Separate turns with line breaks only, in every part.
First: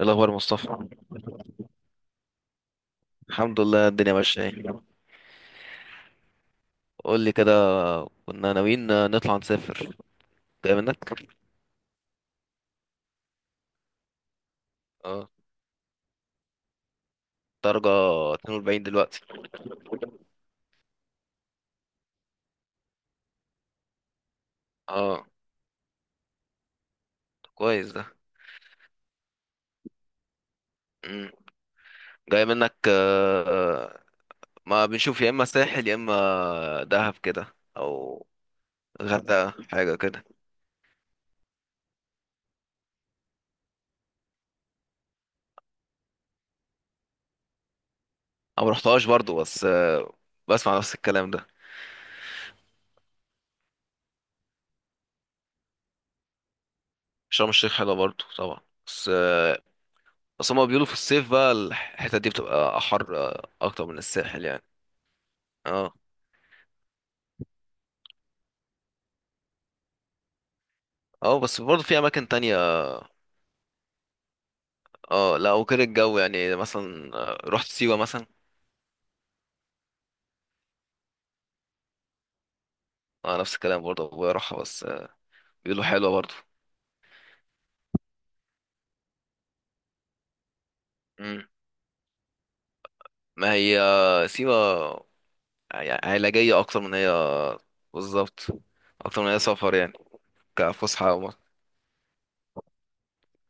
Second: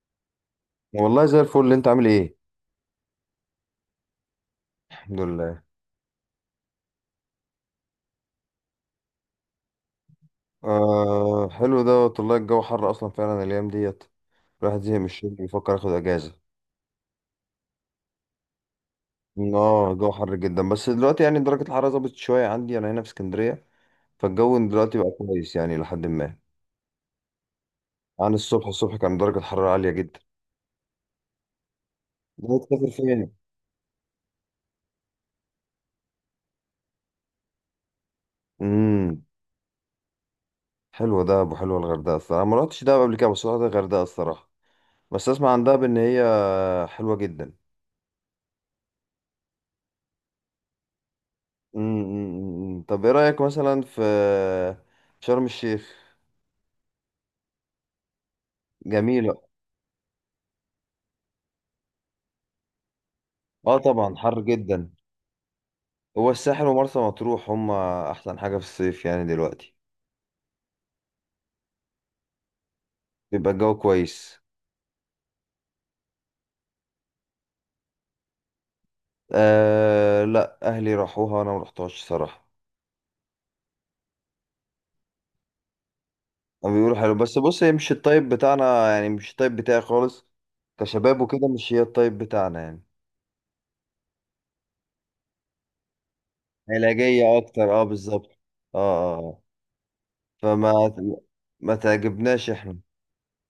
إيه الأخبار يا مصطفى؟
والله زي الفل اللي انت عامل ايه.
الحمد لله، الدنيا ماشية اهي.
الحمد لله.
قول لي كده. كنا ناويين نطلع نسافر. جاي منك.
آه، حلو دوت والله الجو حر اصلا فعلا الايام ديت. الواحد زهق من الشغل
اه.
بيفكر ياخد اجازه.
درجة 42 دلوقتي.
اه، الجو حر جدا، بس دلوقتي يعني درجه الحراره ظبطت شويه عندي انا هنا في اسكندريه. فالجو دلوقتي بقى
اه،
كويس يعني لحد ما.
كويس ده.
عن الصبح، الصبح كان درجه الحراره عاليه جدا.
مم. جاي
ده
منك
تسافر فين؟
آه، آه، ما بنشوف يا اما ساحل يا اما دهب كده او
امم.
غردقة حاجة كده.
حلوه دهب وحلوه الغردقه الصراحه، ما رحتش دهب قبل كده بس رحت الغردقه الصراحه. بس اسمع عن دهب ان هي حلوه جدا.
انا مرحتهاش برضو، بس بسمع نفس الكلام ده.
مم، مم، مم. طب ايه رأيك مثلا في شرم الشيخ؟
شرم الشيخ حلوة برضو طبعا. بس
جميلة.
آه، بس هما بيقولوا في الصيف بقى الحتة دي بتبقى أحر
اه
أكتر من
طبعا حر
الساحل يعني.
جدا.
اه،
هو الساحل ومرسى مطروح هما احسن حاجة في الصيف يعني دلوقتي
اه. بس برضه في أماكن تانية.
بيبقى الجو كويس.
اه، لا وكده الجو يعني مثلا رحت سيوة مثلا.
آه، لا اهلي راحوها انا ما رحتهاش صراحة.
اه، نفس الكلام برضه ابويا راحها، بس بيقولوا حلوة برضه.
هما بيقولوا حلو، بس بص هي مش الطيب بتاعنا يعني مش الطيب بتاعي خالص. كشباب وكده
مم.
مش هي الطيب بتاعنا يعني.
ما هي سيوة يعني علاجية أكتر من هي.
علاجية اكتر، اه، بالظبط.
بالظبط.
اه، اه،
أكتر من هي
آه.
سفر يعني،
فما
كفسحة أو...
ما تعجبناش احنا.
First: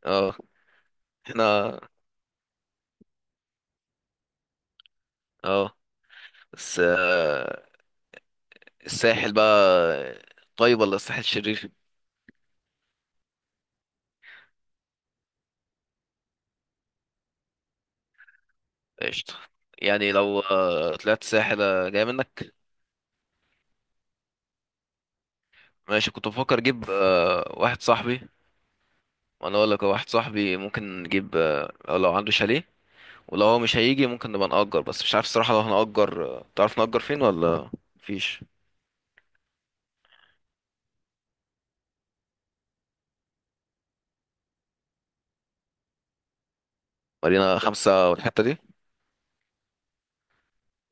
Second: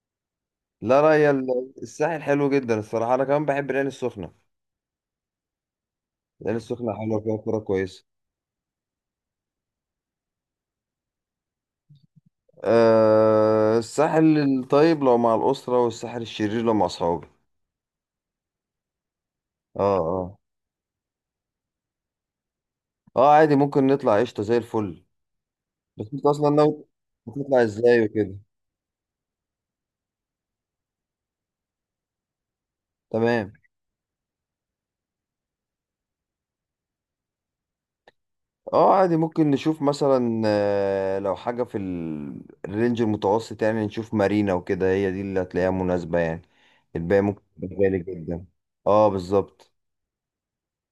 اه.
لا لا، هي
احنا.
الساحل حلو جدا الصراحة، أنا كمان بحب العين السخنة.
اه.
العين
بس
السخنة حلوة فيها كورة
آه،
كويسة.
الساحل بقى طيب ولا الساحل شرير؟
أه، الساحل الطيب لو مع الأسرة والساحل الشرير لو مع أصحابي.
قشطة.
اه
يعني
اه
لو طلعت ساحل جاي منك.
اه، عادي ممكن نطلع قشطة زي الفل. بس
ماشي،
أنت
كنت
أصلا
بفكر
ناوي
اجيب
هتطلع
واحد
إزاي
صاحبي.
وكده.
انا اقول لك هو واحد صاحبي ممكن نجيب لو عنده شاليه. ولو
تمام.
هو مش هيجي ممكن نبقى نأجر، بس مش عارف الصراحة لو هنأجر تعرف نأجر فين ولا مفيش.
اه عادي ممكن نشوف مثلا، لو حاجة في الرينج المتوسط يعني، نشوف مارينا وكده هي دي اللي هتلاقيها مناسبة يعني. الباقي ممكن
مارينا
تبقى غالي
خمسة والحتة
جدا.
دي.
اه بالظبط.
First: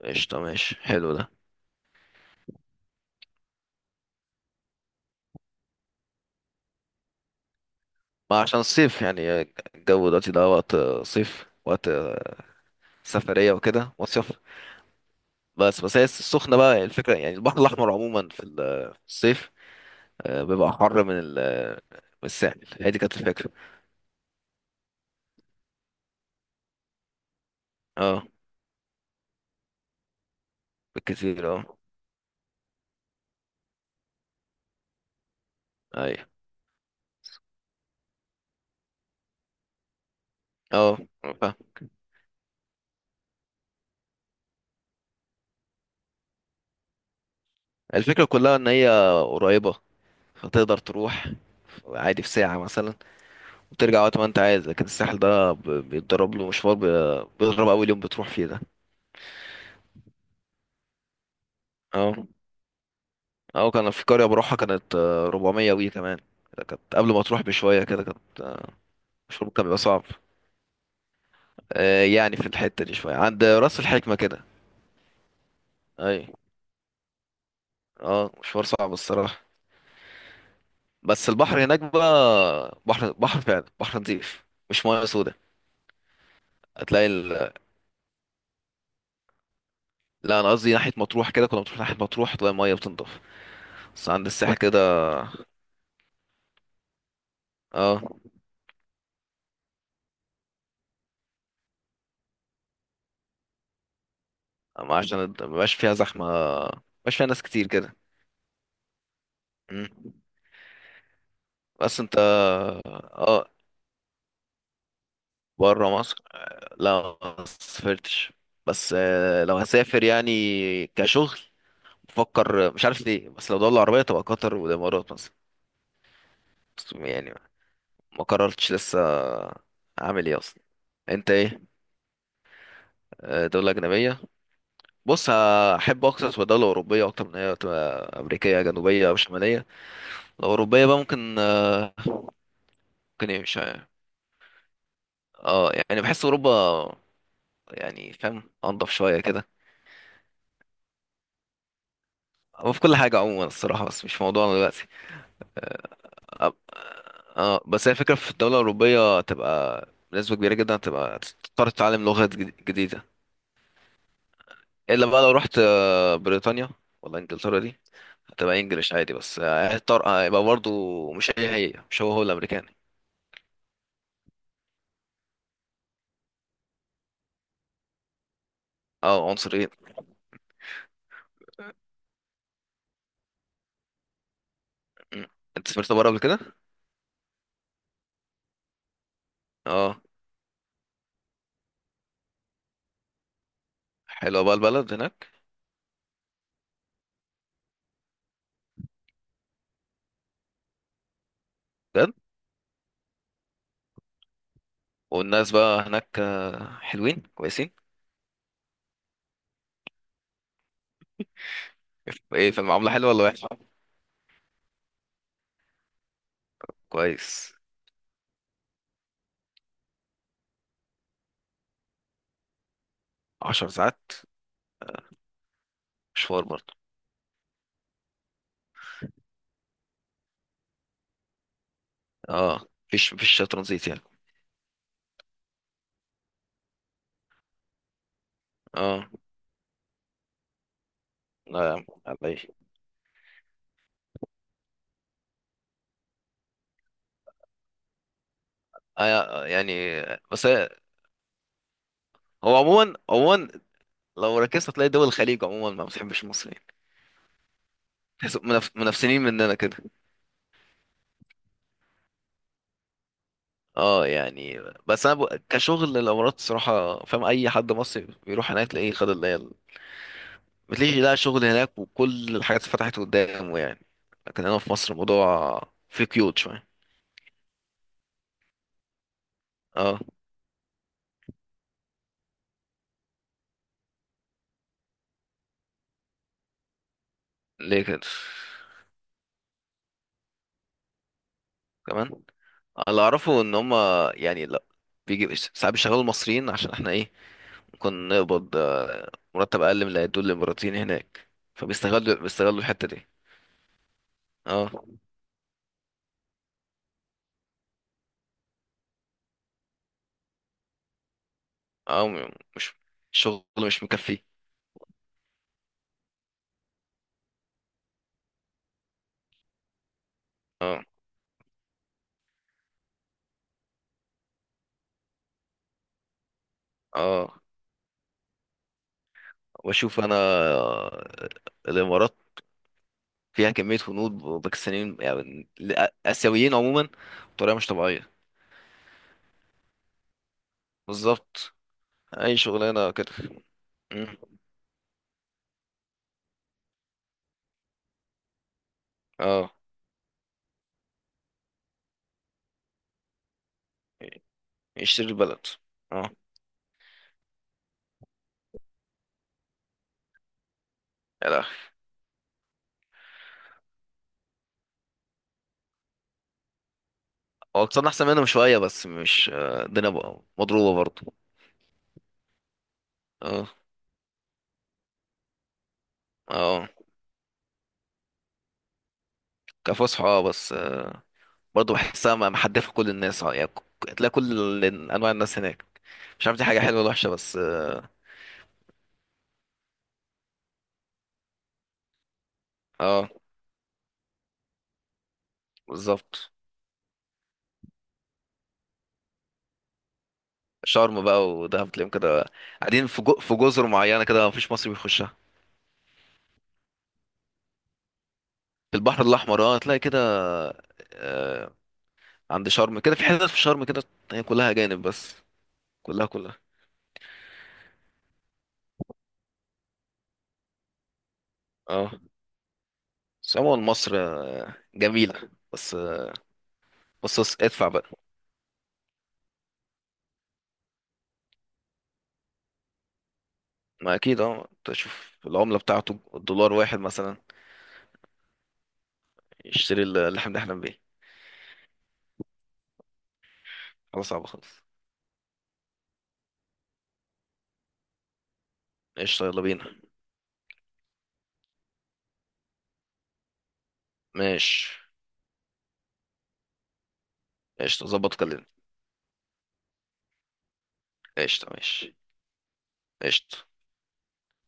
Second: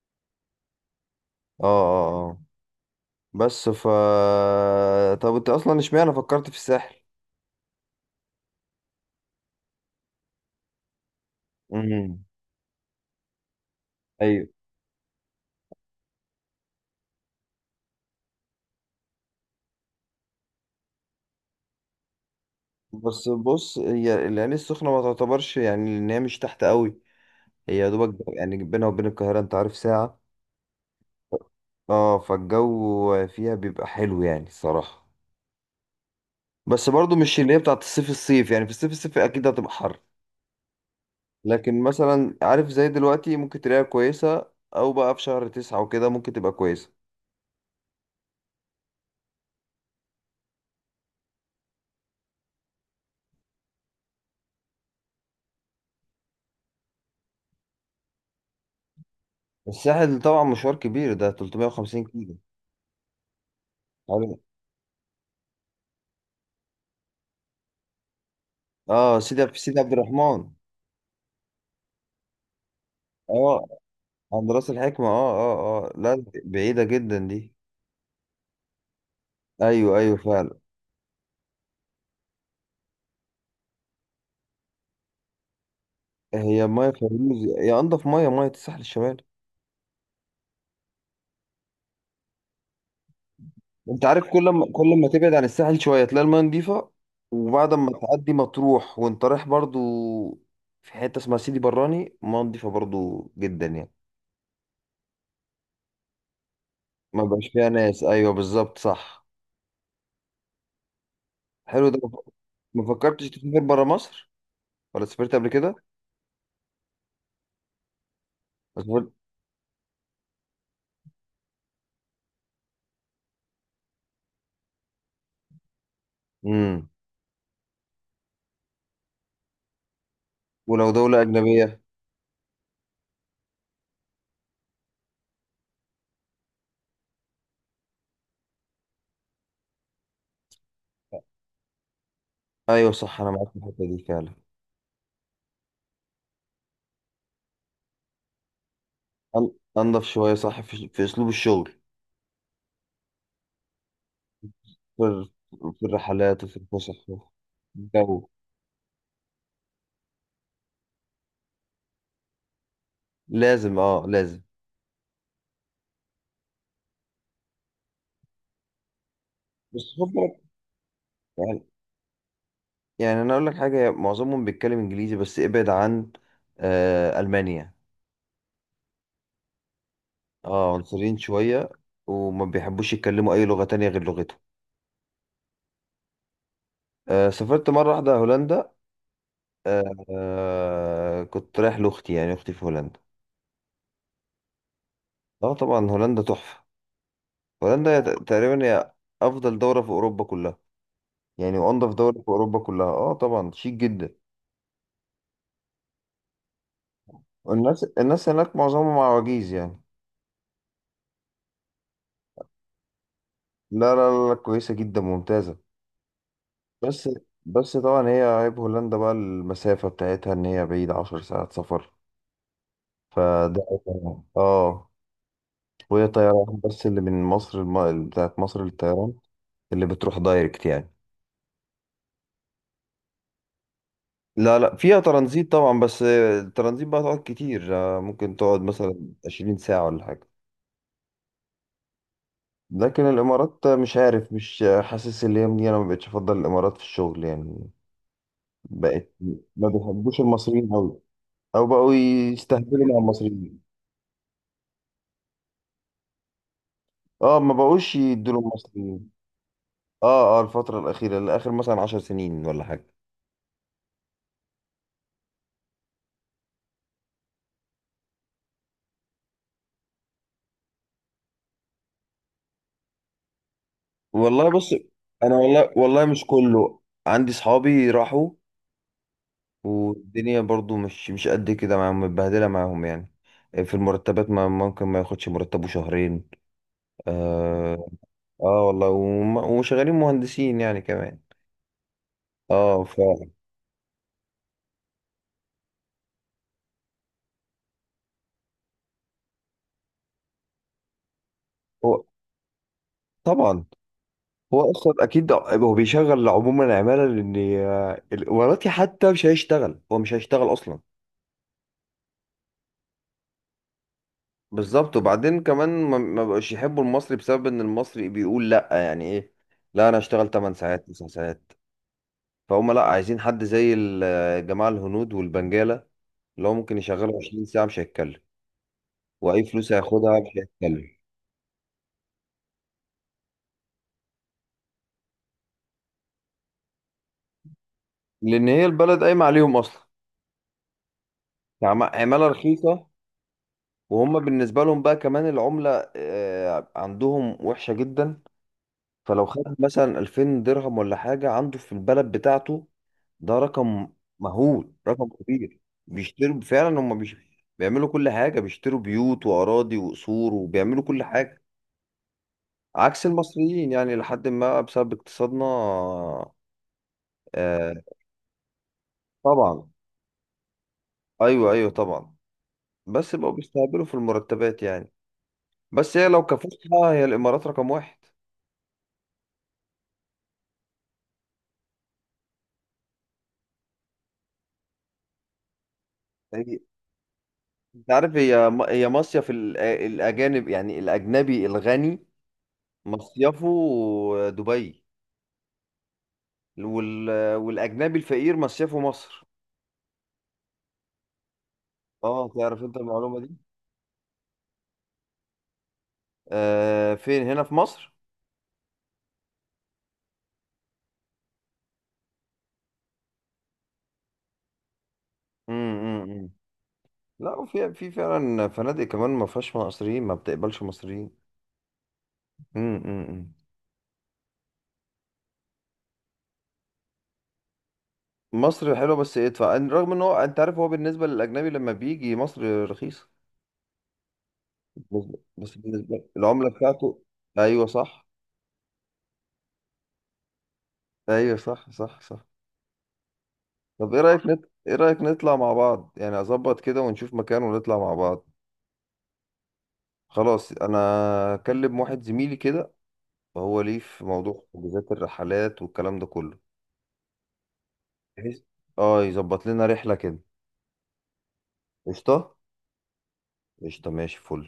قشطة، ماشي، حلو ده.
اه اه اه. بس طب انت اصلا اشمعنى فكرت في الساحل؟
ما عشان الصيف يعني الجو دلوقتي ده وقت صيف، وقت
امم.
سفرية وكده مصيف.
ايوه.
بس بس هي السخنة بقى الفكرة، يعني البحر الأحمر عموما في الصيف، بيبقى حر من ال- آه، من الساحل. هي دي كانت
بس
الفكرة.
بص هي العين السخنه ما تعتبرش يعني ان هي مش تحت قوي. هي يا دوبك
اه،
يعني بينها وبين القاهره انت عارف ساعه.
بالكتير اه.
اه، فالجو فيها بيبقى حلو يعني الصراحه.
ايوه،
بس برضو مش اللي هي بتاعت الصيف الصيف يعني، في الصيف الصيف اكيد هتبقى حر.
اه، فاهم.
لكن مثلا عارف زي دلوقتي ممكن تلاقيها كويسه، او بقى في شهر 9 وكده ممكن تبقى كويسه.
الفكرة كلها ان هي قريبة فتقدر تروح عادي في ساعة مثلا وترجع وقت ما انت عايز، لكن الساحل ده بيتضرب له مشوار، بيضرب اول يوم بتروح فيه ده.
الساحل طبعا مشوار كبير، ده 350
اه،
كيلو.
اه. كان في قرية بروحها كانت 400 وي كمان. كانت قبل ما تروح بشوية كده، كانت.
اه، سيدي
مشوار
في
كان بيبقى
سيدي عبد
صعب.
الرحمن.
يعني في الحتة دي شوية عند
اه،
راس الحكمة كده.
عند راس الحكمة. اه اه اه،
اي،
لا بعيدة جدا دي.
اه، مشوار صعب الصراحة.
ايوه ايوه فعلا.
بس البحر هناك بقى بحر بحر فعلا، بحر نظيف، مش مياه سودة.
هي مية
هتلاقي.
فيروز، هي انضف مية، مية الساحل الشمالي.
لا، انا قصدي ناحيه مطروح، كده كنا بنروح ناحيه مطروح تلاقي الميه بتنضف.
انت
بس عند
عارف كل
الساحل
ما كل ما
كده.
تبعد عن الساحل شوية تلاقي المية نضيفة. وبعد ما
اه.
تعدي مطروح وانت رايح برضو، في حتة اسمها سيدي براني، مية نضيفة برضو جدا يعني.
أما عشان مبقاش فيها زحمه، مبقاش
ما
فيها ناس
بقاش
كتير
فيها
كده.
ناس، ايوه بالظبط صح.
مم.
حلو ده.
بس انت.
ما فكرتش
اه.
تسافر برا مصر ولا سافرت قبل كده؟
بره مصر، لا ما سافرتش.
ما
بس
سافرت-
آه، لو هسافر يعني كشغل، بفكر مش عارف ليه، بس لو دولة عربية تبقى قطر والامارات مثلا.
امم.
بس يعني ما قررتش لسه اعمل ايه اصلا.
ولو دولة
انت ايه؟
أجنبية؟
دولة أجنبية. بص، احب اقصص بدولة أوروبية أكتر من هي تبقى أمريكية جنوبية أو شمالية. الأوروبية بقى ممكن آه،
ايوه صح،
ممكن
انا
إيه
معاك في
مش
الحته
عارف.
دي فعلا.
اه، يعني بحس أوروبا يعني، فاهم، أنضف شوية كده.
أن- انضف شويه صح في اسلوب الشغل.
هو في كل حاجة عموما الصراحة، بس مش موضوعنا دلوقتي.
في في الرحلات
اه.
وفي الفسح وفي
بس هي فكرة
الجو.
في الدولة الأوروبية تبقى بنسبة كبيرة جدا تبقى تضطر تتعلم لغات جديدة.
لازم، لازم.
إلا بقى لو رحت بريطانيا ولا إنجلترا دي هتبقى إنجليش عادي، بس
بس خد
هتضطر
بالك.
هيبقى برضه مش هي
يعني
هي مش هو الأمريكاني.
يعني انا اقول لك حاجه، معظمهم بيتكلم انجليزي بس ابعد عن المانيا.
اه، عنصر.
اه، عنصريين شويه، وما بيحبوش يتكلموا اي لغه تانية غير لغتهم.
مم. انت سافرت بره قبل كده؟
آه سافرت مره واحده هولندا. آه.
اه.
كنت رايح لاختي يعني، اختي في هولندا.
حلوه بقى البلد هناك؟
اه طبعا هولندا تحفه. هولندا تقريبا هي افضل دوله في اوروبا كلها يعني، وانضف
بجد.
دولة في اوروبا كلها. اه طبعا شيك جدا.
والناس بقى هناك حلوين كويسين.
والناس هناك معظمهم عواجيز يعني.
ايه، في المعامله حلوه ولا وحشه؟
لا لا لا، كويسة جدا ممتازة. بس
كويس.
بس طبعا هي عيب هولندا بقى المسافة بتاعتها ان هي بعيدة 10 ساعات سفر. فده
عشر
عيب
ساعات
طبعاً. اه. وهي
مشوار
طيران
برضه.
بس، اللي من مصر بتاعت مصر للطيران اللي بتروح دايركت يعني.
اه، مفيش ترانزيت يعني.
لا لا فيها ترانزيت طبعا، بس الترانزيت بقى تقعد كتير، ممكن تقعد
اه،
مثلا 20 ساعة ولا حاجة.
لا يا عم، على ايه.
لكن الامارات مش عارف، مش حاسس اللي هي مني، انا ما بقتش افضل الامارات في الشغل يعني. بقت. ما
يعني.
بيحبوش
بس
المصريين
هي-
قوي، او بقوا
هو
يستهبلوا
عموما
مع
عموما
المصريين.
لو ركزت هتلاقي دول الخليج عموما ما بتحبش المصريين.
اه، ما بقوش يدوا
تحس
المصريين.
منافسين مننا كده.
اه اه، الفتره الاخيره، الاخر مثلا 10 سنين ولا حاجه.
اه، يعني. بس انا كشغل الامارات الصراحه، فاهم اي حد مصري بيروح هناك تلاقيه خد اللي هي، بتلاقي لقى شغل هناك وكل الحاجات اتفتحت قدامه يعني. لكن
والله
هنا في
بص.
مصر
انا
الموضوع
والله والله
في
مش
قيود شوية.
كله. عندي صحابي راحوا،
اه،
والدنيا برضو مش قد كده معاهم، متبهدله معاهم يعني. في المرتبات، ما ممكن ما ياخدش مرتبه شهرين.
ليه
آه،
كده؟
اه والله وشغالين مهندسين يعني كمان.
كمان.
اه
اللي اعرفه ان هما يعني لا، بيجي ساعات بيشغلوا المصريين عشان احنا ايه، ممكن نقبض مرتب اقل من اللي هيدوه الاماراتيين هناك،
هو
فبيستغلوا الحتة دي.
طبعا، هو
اه،
اصلا اكيد هو بيشغل عموما العماله، لان الاماراتي حتى مش هيشتغل، هو مش هيشتغل اصلا.
اه. مش الشغل مش مكفي.
بالظبط، وبعدين كمان ما بقوش يحبوا المصري بسبب ان المصري بيقول لا، يعني ايه. لا، انا اشتغل 8
اه،
ساعات 9 ساعات. فهم لا عايزين حد زي الجماعه الهنود والبنجاله، اللي هو ممكن يشغله
اه.
20 ساعه مش هيتكلم، واي فلوس
واشوف انا
هياخدها مش هيتكلم.
الامارات فيها كمية هنود باكستانيين يعني آسيويين عموما بطريقة مش طبيعية.
لان هي البلد قايمه عليهم اصلا.
بالظبط،
عمالة
أي
رخيصة.
شغلانة كده. مم.
وهم بالنسبة لهم بقى كمان العملة، عندهم وحشة جدا. فلو خد
اه،
مثلا 2000 درهم ولا حاجة، عنده في البلد بتاعته ده رقم مهول،
يشتري
رقم
البلد.
كبير.
اه،
بيشتروا فعلا هم. بيعملوا كل حاجة، بيشتروا بيوت وأراضي وقصور وبيعملوا كل
يا
حاجة.
لهوي.
عكس المصريين يعني لحد ما بسبب اقتصادنا.
هو
آه،
اقتصادنا أحسن منهم شوية، بس مش
طبعا.
الدنيا بقى مضروبة برضه.
أيوه أيوه طبعا. بس بقوا
اه،
بيستهبلوا في المرتبات يعني. بس هي لو
اه.
كفلتها، هي الإمارات رقم واحد.
كفصحى اه، بس برضه بحسها محدفة كل الناس اه، يعني تلاقي كل أنواع الناس هناك. مش عارف دي
هي
حاجة حلوة ولا وحشة، بس اه.
انت عارف، هي مصيف الاجانب يعني الاجنبي الغني
آه،
مصيفه دبي.
بالظبط.
وال... والاجنبي الفقير مصيفه مصر.
شرم بقى ودهب تلاقيهم كده،
اه، تعرف انت
قاعدين في
المعلومه دي؟
في جزر معينة كده مفيش مصري بيخشها.
آه، فين هنا في مصر؟
في البحر الأحمر اه، هتلاقي كده. آه عند شرم كده، في حتت في شرم كده هي كلها أجانب بس.
امم امم،
كلها
امم.
كلها.
لا، وفي فعلا فنادق كمان ما فيهاش مصريين، ما بتقبلش مصريين.
اه.
امم امم، امم.
بس عموما مصر جميلة، بس بس بس ادفع بقى.
مصر حلوه بس ادفع، رغم ان هو انت عارف، هو بالنسبه للاجنبي لما بيجي مصر رخيصه.
ما أكيد اه، تشوف
بس
العملة بتاعته
بالنسبه العمله
الدولار واحد
بتاعته.
مثلا،
ايوه صح،
يشتري اللي احنا بنحلم بيه.
ايوه صح صح صح. طب ايه
حاجة
رأيك،
صعبة خالص.
ايه رأيك نطلع مع بعض يعني، اظبط كده ونشوف مكان ونطلع مع بعض.
قشطة، يلا بينا.
خلاص، انا اكلم واحد زميلي كده وهو ليه في موضوع
ماشي،
حجوزات الرحلات والكلام ده كله،
قشطة، ظبط
بحيث
كلمني.
اه يظبط لنا رحلة كده.
قشطة، ماشي،
قشطة
قشطة.
قشطة، ماشي فل.